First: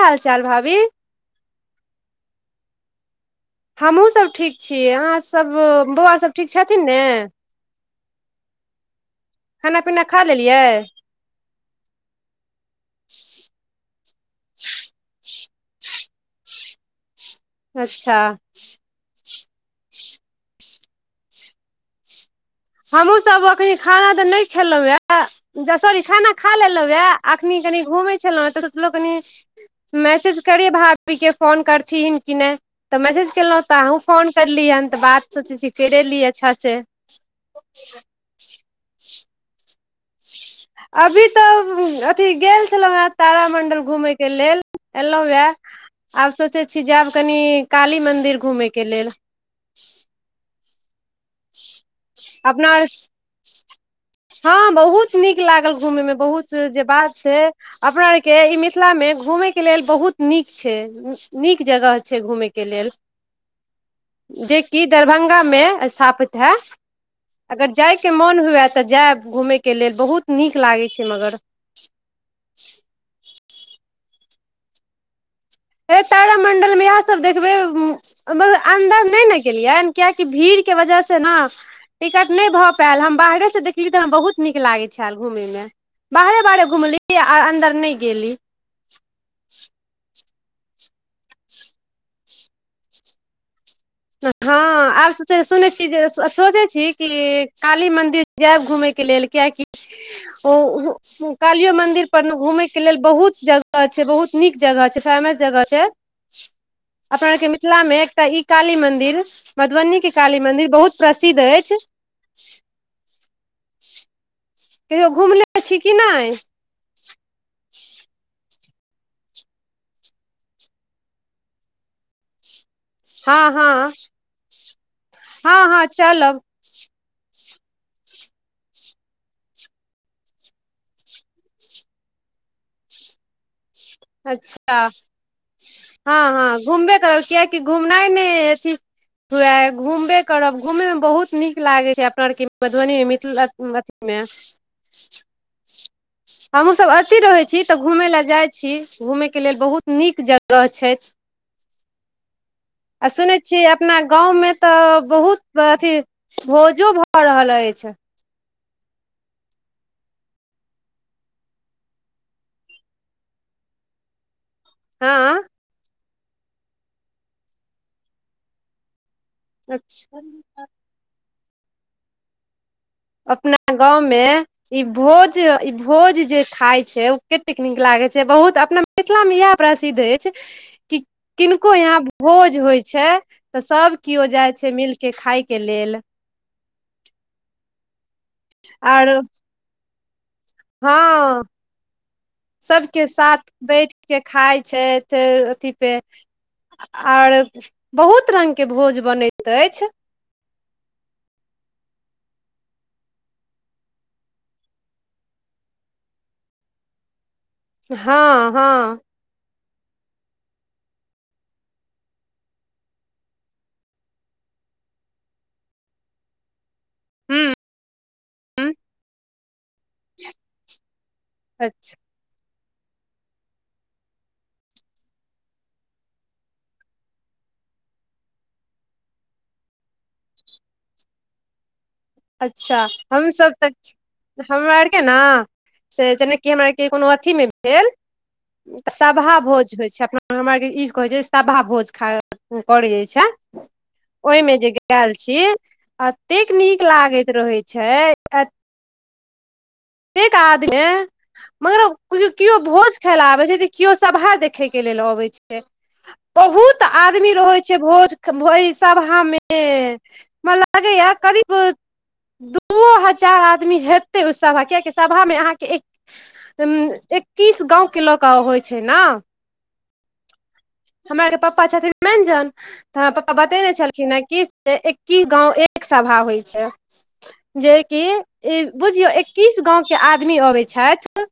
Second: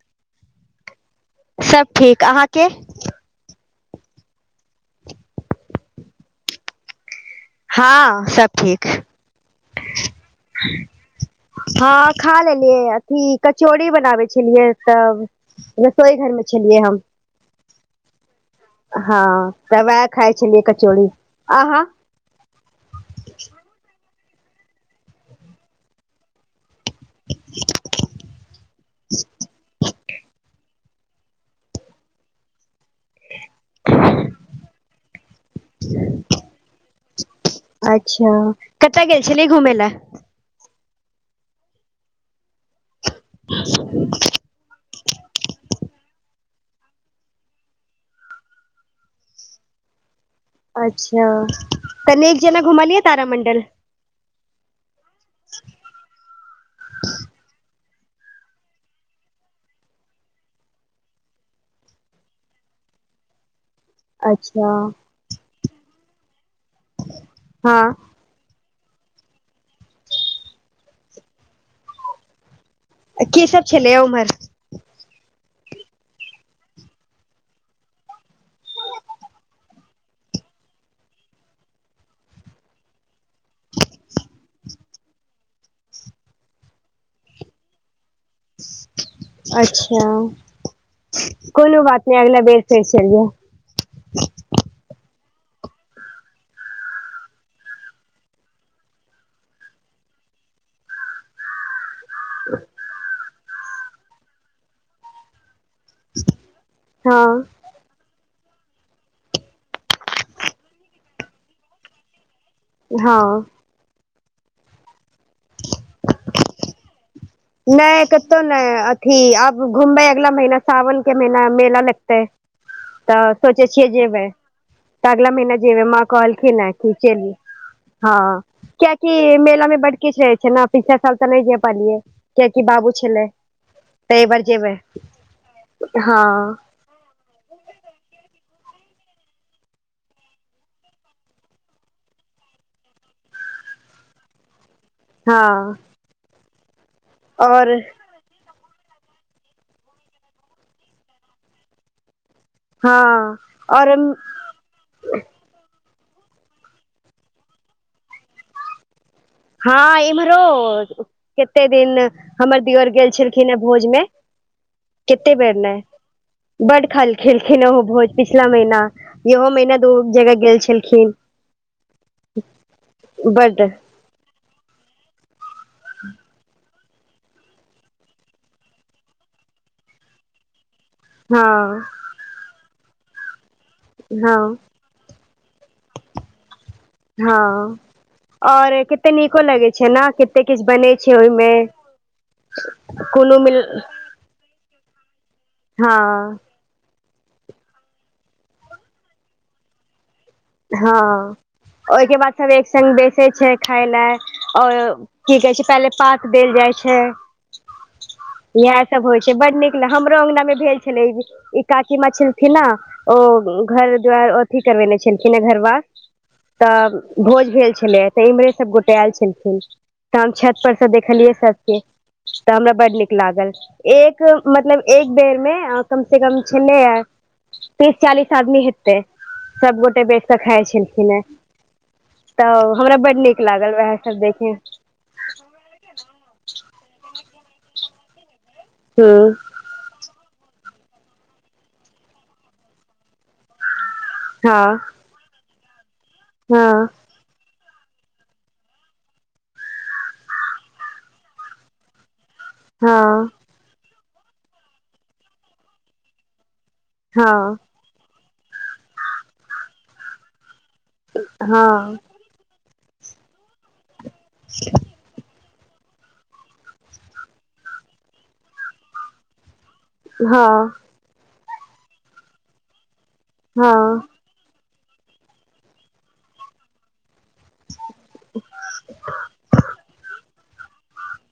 की हाल चाल भाभी सब ठीक अहाँके हमहुँ सभ ठीक ही अहाँसभ बौआ सभ ठीक छथिन ने हँ सब ठीक [inaudible] खाना पीना खा लेलियै हँ खा लेलियै अथी कचौड़ी बनाबै छलियै तब रसोई घर मे छलिए हम अच्छ हँ तऽ वएह खाइ छलियै कचौड़ी आहा हमहुँ सब अखनी खाना तऽ नहि खेलहुं ये जा सॉरी खाना खा लेलहु वएह अखनी कनि घूमै छलहुँ तऽ [unintelligible] मैसेज करिय भाभीे क फोन करथिन कि नाए तऽ मैसेज कयलहुँ तऽ अहूँ फोन करलियै हन तऽ बात सोचै छी कैरेलिए अच्छा स अच्छ कतय गेल छलिय घूमय लए अभी तऽ अथी गेल छलहुँ ह तारामंडल घूमे के लेल एलै वए आब सोचै छी जायब कनि काली मंन्दिर घूमयके लेल अच्छ त निक जैका अपना आर घुमलियै तारामंडल हँ बहुत नीक लागल घूमेय मे बहुत जे बात छै अपना आर के ई मिथिला मे घूमेय के लेल बहुत नीक छै नीक जगह छै घूमेयके लेल जे अच्छा कि दरभंगा स्थापित है अगर हँ जायके मोन हुए तऽ जायब घूमय के लेल बहुत नीक लागै छै मगर की सब छलैए उम्हर ए तारामंडल मे इएह सब देखबै ओ म त अंदर नहि ने गेलियै कियकि भीड़ के वजह से ने टिकट नहि भऽ पायल हम बाहरेसँ देखलियै तऽ हमरा बहुत नीक लागैत छल घुमैमे बाहरे बाहरे घूमली आर अंदर नहि गेली अच्छा कोनो बात नहि अगला बेर फेर चलि जेब। हँ। आब सुनै छी जे सोचै छै कि काली मन्दिर जायब घूमयके लेल कियकि। ओ। कालियो मंदिर पर ने घूमेय के लेलऽ बहुत जगह छै बहुत निक जगह छै फेमस जगह छै हँ अपना के मिथिला मे एकटा ई काली मंदिर मधुबनी के काली मंदिर बहुत प्रसिद्ध अछि। हँ। कहियो घुमने छै कि नहि ह। नहि कततौ नहि अथि अब घुमबै अगला महीना सावन के महीना मेला लगता है तऽ हँ सोचे हँ छियै जेबै तऽ अगला हँ महीना हँ जेबै माँ कहल चलब खना ठीक हँ कियकि मेला मे बड़ किछु रहे छै ने पिछलाे साल तऽ नहि जा पलियै कियकि बाबू छलै। तऽ एहि बार जेबै अच्छा, हँ, हँ घूमबे कर घुमनाइ मे अथि हुए घूमबे करब घूमे मे बहुत निक लागे छै, अपना आर के मधुबनी मे मिथिला अछी अथि मे [inaudible] हँ। हमहूँ सभ अथि रहै छी आओर तऽ घूमे लए जाइत छी छी घूमेय के लेलऽ बहुत निक जगह छै हँ आ सुनैत छीयै आओर अपना गाव मे तऽ बहुत अथि भोजो भऽ रहल अछि हँ, एम्हारो कते दिन हमर दियो गेल छलखिन हे भोज मे कते हँ बेर ने बड़ खेलखिन ओ भोज पिछला महिना यहो मेना दो अच्छा जगह गेल छलखिन। अपना बड गाव मे ई भोज ई भोज जे खाय छै ओ कतेक निक लागे छै बहुत अपना। मिथिला मे इएह प्रसिद्ध अछि हँ किनको यहा भोज होय छै तऽ सभ केो हँ जाय छै मिल के खाय के लेल हँ और कते आर निको लगै छै ने कऽ कते किछु बनै हँ छै ओहिमे सबके साथ कोनो बैठ के खाय छै फेर अथि पे हँ आर बहुत रंगके भोज बनैत अछि। हँ ओहिके बाद सभ एक संघ बेचे छै, खाय लए आओर कि कहै छै, पहले पात देल जाइ छै हँ इएह हँ सभ होइ छै से बड़ निक ल हमरो अंगना मे भेल छलै ई ई काकी मछथि न ओ घर द्वार अथि करबेने छै। छलखिन घरवास तऽ भोज भेल छलै तऽ इम्हरे सभ गोटे आयल छलखिन तऽ हम छत परसँ देखलियै सभके अच्छा तऽ हमरा बड़ निक लागल एक मतलब एक बेरमे कम से कम छने यार तीस चालीस आदमी हेतै सबगोटे बेच कऽ खाइ छलखिन हे तऽ अच्छा हमरा बड्ड नीक लागल वएह सब देखे के ने से जेनाकि हमरा आरके कोनो अथी मे भेल तऽ सभा हूँ भोज होइ छै अपना हमरा आरके ईसभ कहै छै सभा भोज खा करै जाइ छै ओहिमे जे हँ गैल छी एतेक नीक हँ लागैत रहैत छै एतेक आदमी मगर केओ भोज खायला हँ आबे छै कियो सभा देखै के लेल अबै छै बहुत आदमी हँ रहै छै भोज भइ सभा मे हमरा लागेये करीब हँ दूओ हजार आदमी हेतै ओइ सभा कियेकि सभामे अहाँके एक एक्कीस गाँव के लऽ कऽ होइ छै ने हँ हमरा आरके पप्पा छथिन मेंजन तऽ हमरा पप्पा बतेने हँ छलखिन हें की से एक्कीस गाँव एक सभा होइ छै जे कि बुझियौ एक्कीस गाँंव के आदमी अबै छथि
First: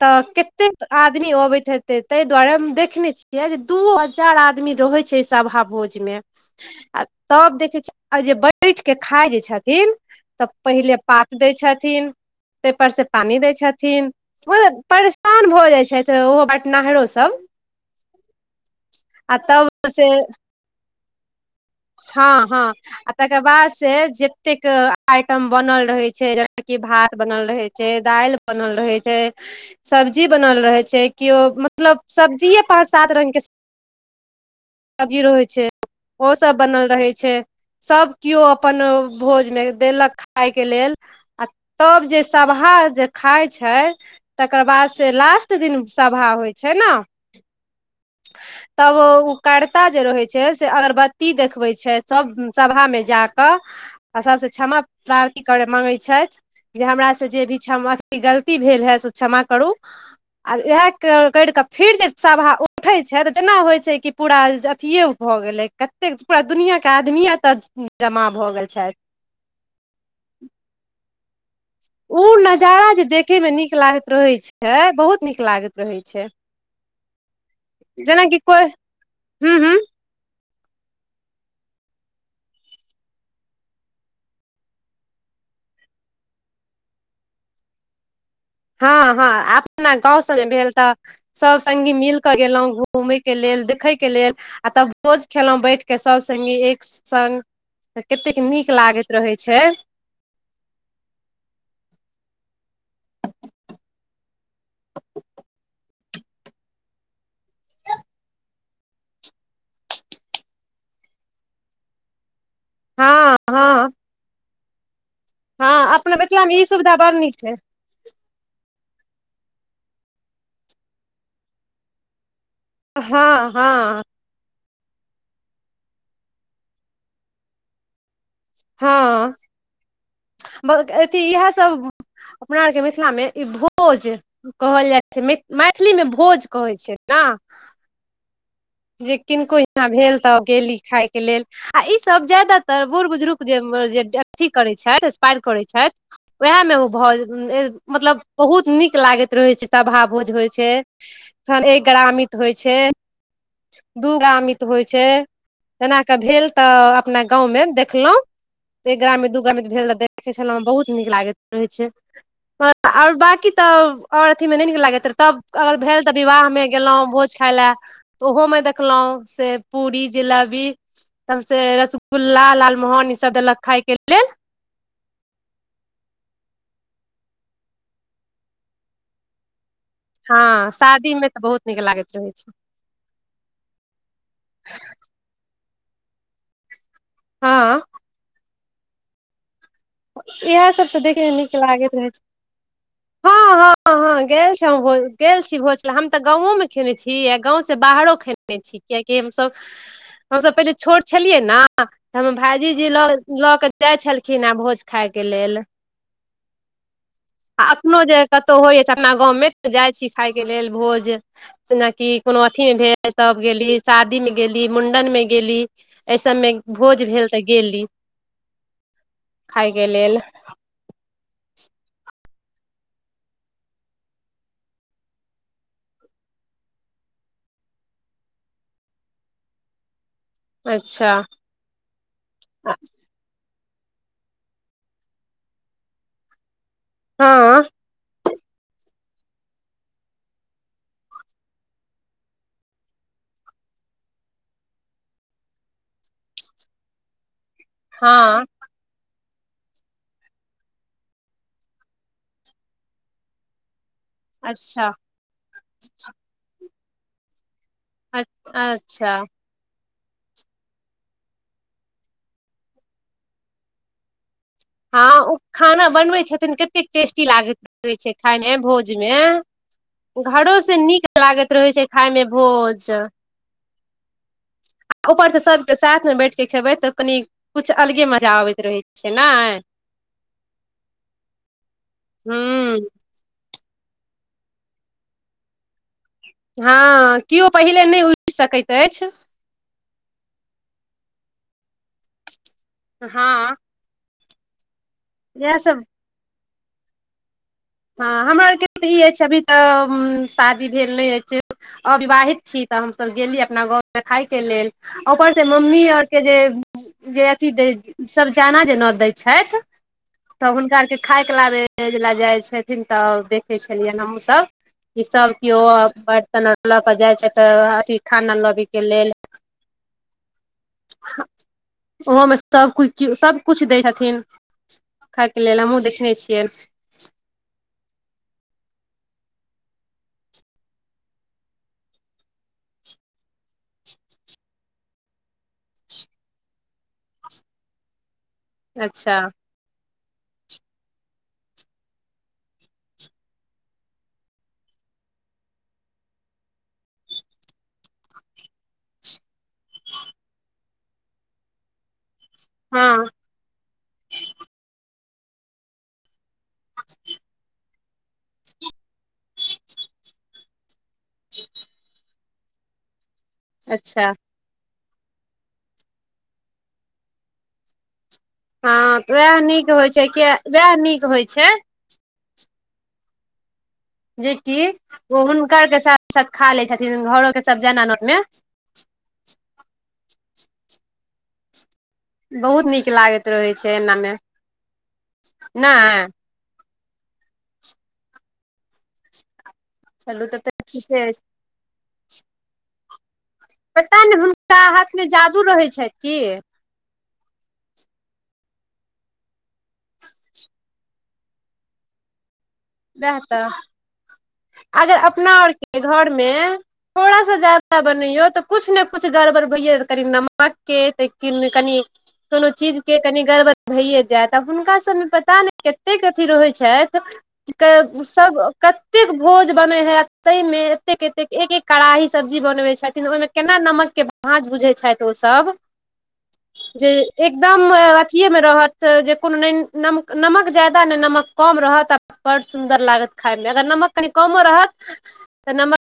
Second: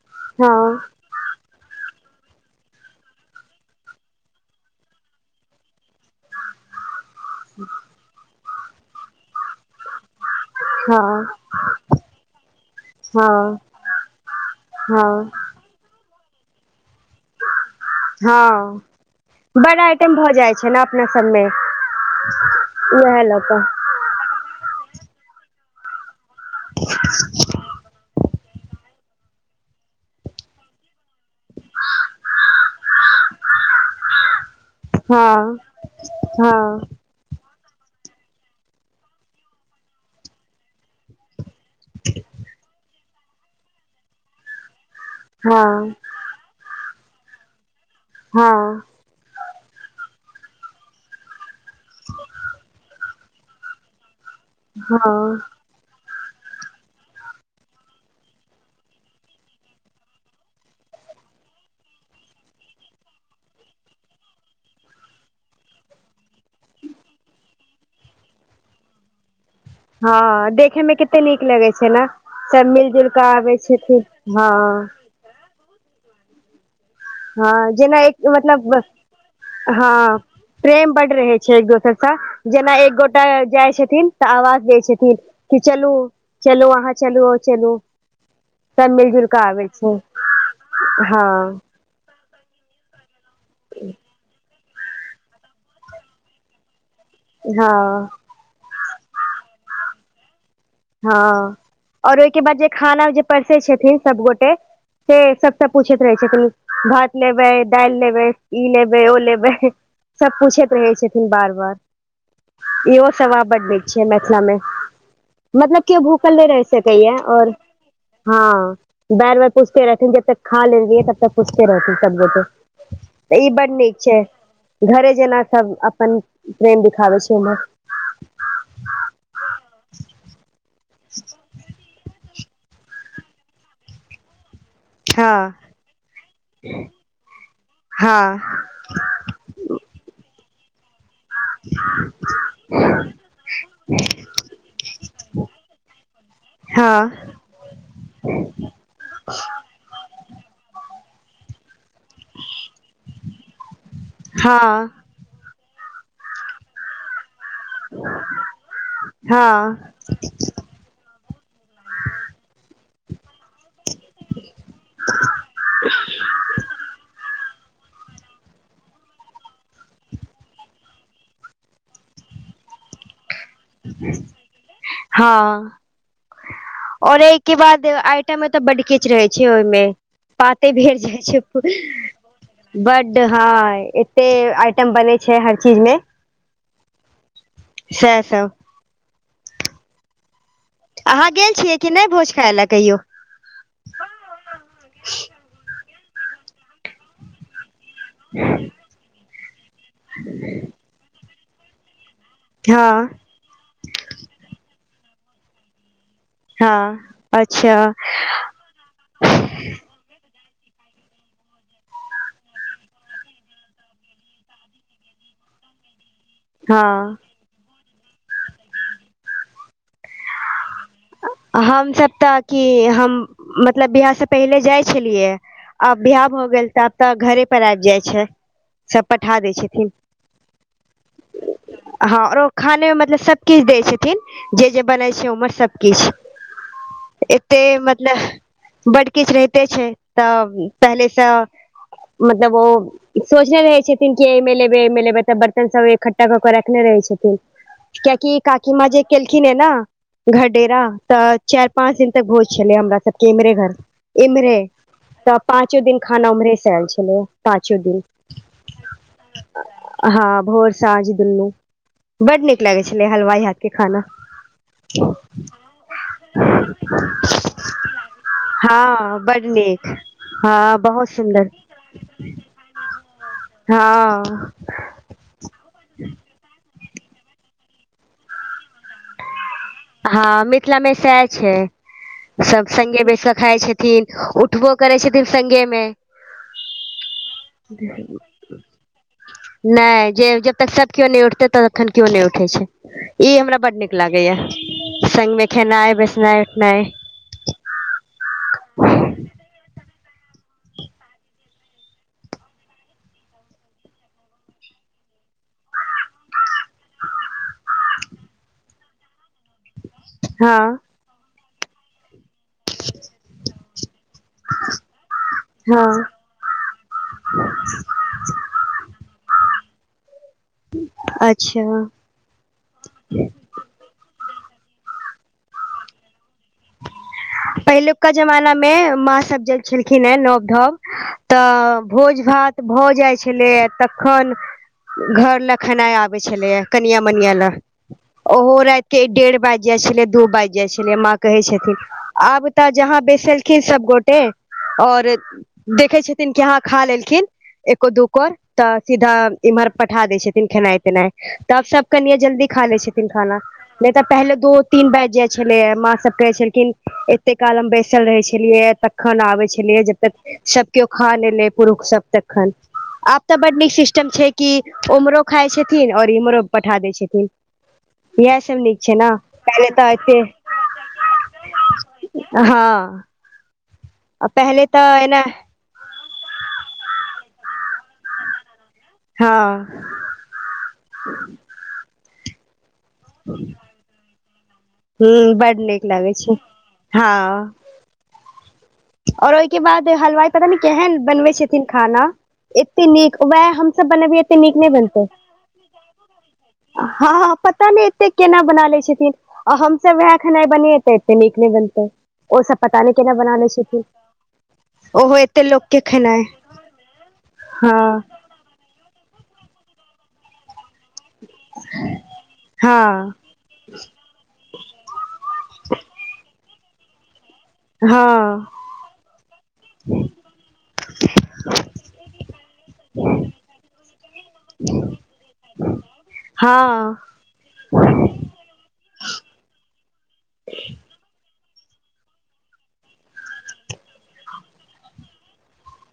तऽ हँ केतेक आदमी अबैत हेत तै ताहि दुआरे हम देखने छियै जे दू हजार आदमी रहै छै अइ सभा भोज मे आ तब देखै छियै जे बैठि के खाय जे छथिन तऽ पहिले पात दै छथिन तैपर से पानी दै हँ छथिन ओ हँ परेशान भऽ जाइ छथिन ओहो बटनाहरो सब हँ आ बड़ तब से आइटम भऽ जाइ छै ने अपना सबमे हँ हँ आ उएह लऽ तकर कऽ बाद से से जेतेक आइटम बनल रहै छै जेना कि भात बनल रहै छै दालि बनल रहै छै सब्जी बनल रहै छै किओ मतलब सब्जिए पाँच सात रङ्गके सब्जी रहै हँ छै ओ सब हँ बनल रहै छै सब किओ अपन भोज मे देलक खाय के लेल आ तब जे सभहा जे खाइ छै तकर बादसँ लास्ट दिन हँ सभा होइ छै ने हँ तब ओ करता जे रहै छै से अगरबत्ती देखबै छै छथि सभ सभामे जा कऽ आ सभसँ क्षमा हँ प्रारती करय माँगै छथि जे हमरासँ जे भी क्षमा गलती भेल हे से क्षमा करू आ इएह करि कऽ फिर जे सभा उठैत छै तऽ जेना होइत छै कि पूरा अथिये भऽ गेलै कतेक पूरा दुनियाँके आदमी एतऽ जमा भऽ गेल छथि हँ देखे मे कते नीक लगै छै ने उ सब मिल नजारा जे जुल कऽ देखेमे आबै नीक छथिन लागैत रहैत हँ छै बहुत नीक लागैत रहैत छै हँ जेना एक जेनाकि कोइ मतलब हूँ हूँ हँ प्रेम बड्ड रहै छै एक दोसरसँ जेना एक गोटा जाइ छथिन तऽ आवाज दै छथिन कि चलू चलू अहाँ चलू आ चलू सब मिल हँ जुल कऽ हँ आबै छै अपना गाँंव सबमे भेल तऽ हँ सब सखी मिल के गेलहुँं घूमय के लेल देखै के लेल आ तब भोज खेलहुँ बैठ कऽ सभ सङ्गी एक सङ्ग हँ तऽ कतेक नीक लागैत रहै छै हँ और ओहिके बाद जे खाना जे परसै छथिन सबगोटे से सबसँ पूछैत रहै छथिन भात लेबै दालि लेबै ई लेबै ओ लेबै सब पूछैत रहै छथिन बार बार इहो हँ स्वभाव हँ बड्ड नीक छै मिथिला मे हँ मतलब केयो अपना भूखल नहि मिथिलामे रहि ई सुविधा बड़ सकैये नीक छै और हँ बेर बेर पुछते रहती जब तक खा ले रियै तब तक पूछते रहतन सबगोटे तऽ हँ ई बड नीक हँ छै घरे जेना सब अपन प्रेम दिाबे छै हम हँ अ इह अपना आर के मिथिला मे भोज कहल जाइ छै हँ मैथिलीमे भोज कहैत छै ना हँ जे किनको यहाँ भेल तऽ गेली खाायके लेल आ ईसब ज्यादातर बूढ़ बुजुर्ग जे अथी करैत छथि इसपायर करै छथि वएहमें बहुत हँ मतलब बहुत नीक लागैत रहै छै सभा भोज होइ छै न एक ग्रामित होइ छै दूगामित होइ हँ छै जेना कऽ भेल तऽ अपना गाँवमे देखलहुं एक ग्राम मे दू ग्रामी भेल हँ तऽ देखे छलहुं बहुत नीक लागैत रहै छै आओर बकी तऽ और अथी मे नीक लागैत रहे तब अगर भेल तऽ विवाह में गेलों भोज खाय ले तऽ ओहो में देखलहुं से पू जिलेबी त से रसगुल्ला लालमोहन ई सब देलक खाय के लेल हँ और एहिके बाद आइटा मे तऽ बड किच रहै छै ओहिमे हँ पाते भेर शादी जाइ मे तऽ बहुत छै नीक लागैत रहै छै बड हँ एते आइटम बनै छै हर चीज मे हँ सेह सब इएह सब तऽ अहाँ देखयमे गेल नीक छियै कि लागैत नहि रहै छै भोज खाय लए कहियो हँ हँ ह गेल छी गेल छी भोसला हम तऽ गाँवो में खेने छी आ गाँंव से बाहरो आ कियैकि हमसब हमसब पहिले छोट छलियै न तऽ हमर भायजी लग हँ लऽ केऽ जाइ छलखिने भोज खायके लेल हँ आ अच्छा एखनोहु जे कतहु होइय छै अपना गाँवमे जाइ छी खायके लेल भोज जेनाकि कोनो अथी मे भेल तब गेली शादी मे गेली मुंडन मे गेली एहि सबमे भोज हँ भेल तऽ गेली खायके लेल हमसब तऽ की हम मतलब बिहार से पहिले जाइ छलियै आ बियाह भ गेल तऽ आब तऽ घरे पर आबि जाइ छै सब पठा दै छथिन अच्छा हँर खानेमे मतलब सबकिछ दै छथिन जे जे बनै छै ओहिमे सबकिछ एते हँ मतलब बड किछ रहिते छै तऽ पहिलेसँ मतलब ओ सोचने रहै छथिन कि एहिमे लेबै एहिमे लेबै तऽ बर्तन सब इकठ्ठा कऽ कऽ रखने रहै छथिन क्यकि हँ काकीमा जेे केलखिन ह न घ डेरा तऽ चाइर पाँच दिन तक भोज छलै हमरा सबके इम्हरे घर इम्हरे अच्छा तऽ पाँचो दिन खाना उम्हरे से आयल छले पाँचो दिन अ अच्छा हँ भोर साझ दुनु बड निक लागै छलै हलवाई हाथ के खाना हँ ओ खाना बनबै छथिन कतेक टेस्टी लागैत रहै छै खायमे भोज मे हँ बड नीक घरो हँ से बहुत निक सुन्दर लागैत रहै छै, खाय मे भोज हँ। आरऊ परसँ सभ के साथमे बैठ क खेबै तऽ कनि कछु अलगे मजा अबैत रहैत छै ने हँ मिथिला मे सएह छै सभ हूँ संगे बेस खााय छै नै उठबो करै छथिन संगे मे हँ, केओ पहिले नहि उठि सकैत अछि। नहि जे जबतक सभ केो नहि उठते तबखन केो नहि उठे छै ई हँ हमरा बड निक लागै या संघ मे इएह सब खेनाइ बसना उठनाइ हँ हमरा आर के तऽ ई अछि अभी तऽ शादी भेल नहि अछि। आवाहित छी तऽ हमसभ गेली अपना गाँ देख खायके लेल ओकर से मम्मी और के जे जे अथि सभ जाना जे नोत दै छथि। तऽ हँ हुनका आरके खायके लाबे लऽ जाइ छथिन तऽ देखे छलियै हमहु सभ ई सभ केओ हँ बर्तन लऽ कऽ जाइत छै तऽ अथि खाना लबै के लेलऽ अच्छा। ओहो मे सभकूछ सभ कुछु दै छथिन खाय के लेल हमहुँ देखने छियै पहिलुका जमाना मे माँ सभ जे छलखिन हे नव धव तऽ भोज भात भऽ जाइ छलै तखन। घर लऽ खेनाइ आबै छलैए कनिया मनिया लए ओहो राति के अच्छा डेढ़ बाजि जाइ छलै दू बाजि जाइ छलै माँ कहै छथिन। आब तऽ जहाँ बैसलखिन सभ गोटे और देखै छथिन कि हा खा लेलखिन एको दू कोर तऽ सीधा इम्हर पठ दै छथिन खेनाई तेनाई तऽ सभ करनिया जल्दी खा ले हँ छथिन खाना नहि तऽ पहिले दो तीन बाज जाइ छलै ह माँ सभ कहै छलखिन एते काल हम बैसल रहे छलियै तखन आबे छलियै जबतक सभ केओ खा एलै पुरुष सभ तखन आब तऽ बड़ निक अच्छा सिस्टम छै कि उम्हरो खाई छथिन और इम्हरो पठा दै छथिन। इहे सभ निक छै ने पहिले तऽ आ छै वएह निक होइ छै। हँ। आ जेकि पहिले तऽ एना ओ हुनकर के साथ साथ खा ले छथिन घरो के सभ जन नोत मे हँ। बहुत निक लागैत रहै छै एनामे ह बड़ निक लगै छै हँ आओर ओहिके बाद चलू हलवाइ तब पता नहि तऽ केहन ठीके अछि बनबै छथिन खाना एते निक वएह हमस पता नहि बनबियै एते निक हुनका नहि हाथ बनतै मे जादू रहै छै की हँ, पता नहि एते केना बना ले छथिन। आ हमसभ वएह खेनाई बनीतै एते निक नहि बनतै ओसभ पता नहि केना वएह बना तऽ ले छीन अगर अपना आर के घरमे थोड़ा सा जादा हँ बनैयौ तऽ कुछ ने कुछ गड़बड़बैया भैये नमके [unintelligible] कनिये कोनो चीज केँ हँ कनि गरबर भइए जायत आब हुनकासभमे पता नहि कतेक अथी रहैत छथि केँ सब हँ कतेक भोज बनै हइ आ ताहिमे एतेक एतेक एक एक कड़ाही सब्जी बनबै छथिन ओहिमे केना नमककेँ भाँज बुझै छथि ओसभ हँ जे एकदम अथीए मे रहत जे कोनो नहि नम नमक जादा नहि नमक कम रहत बड्ड सुंन्दर लागत खाय मे अगर नमक कनि कमो रहत तऽ नमक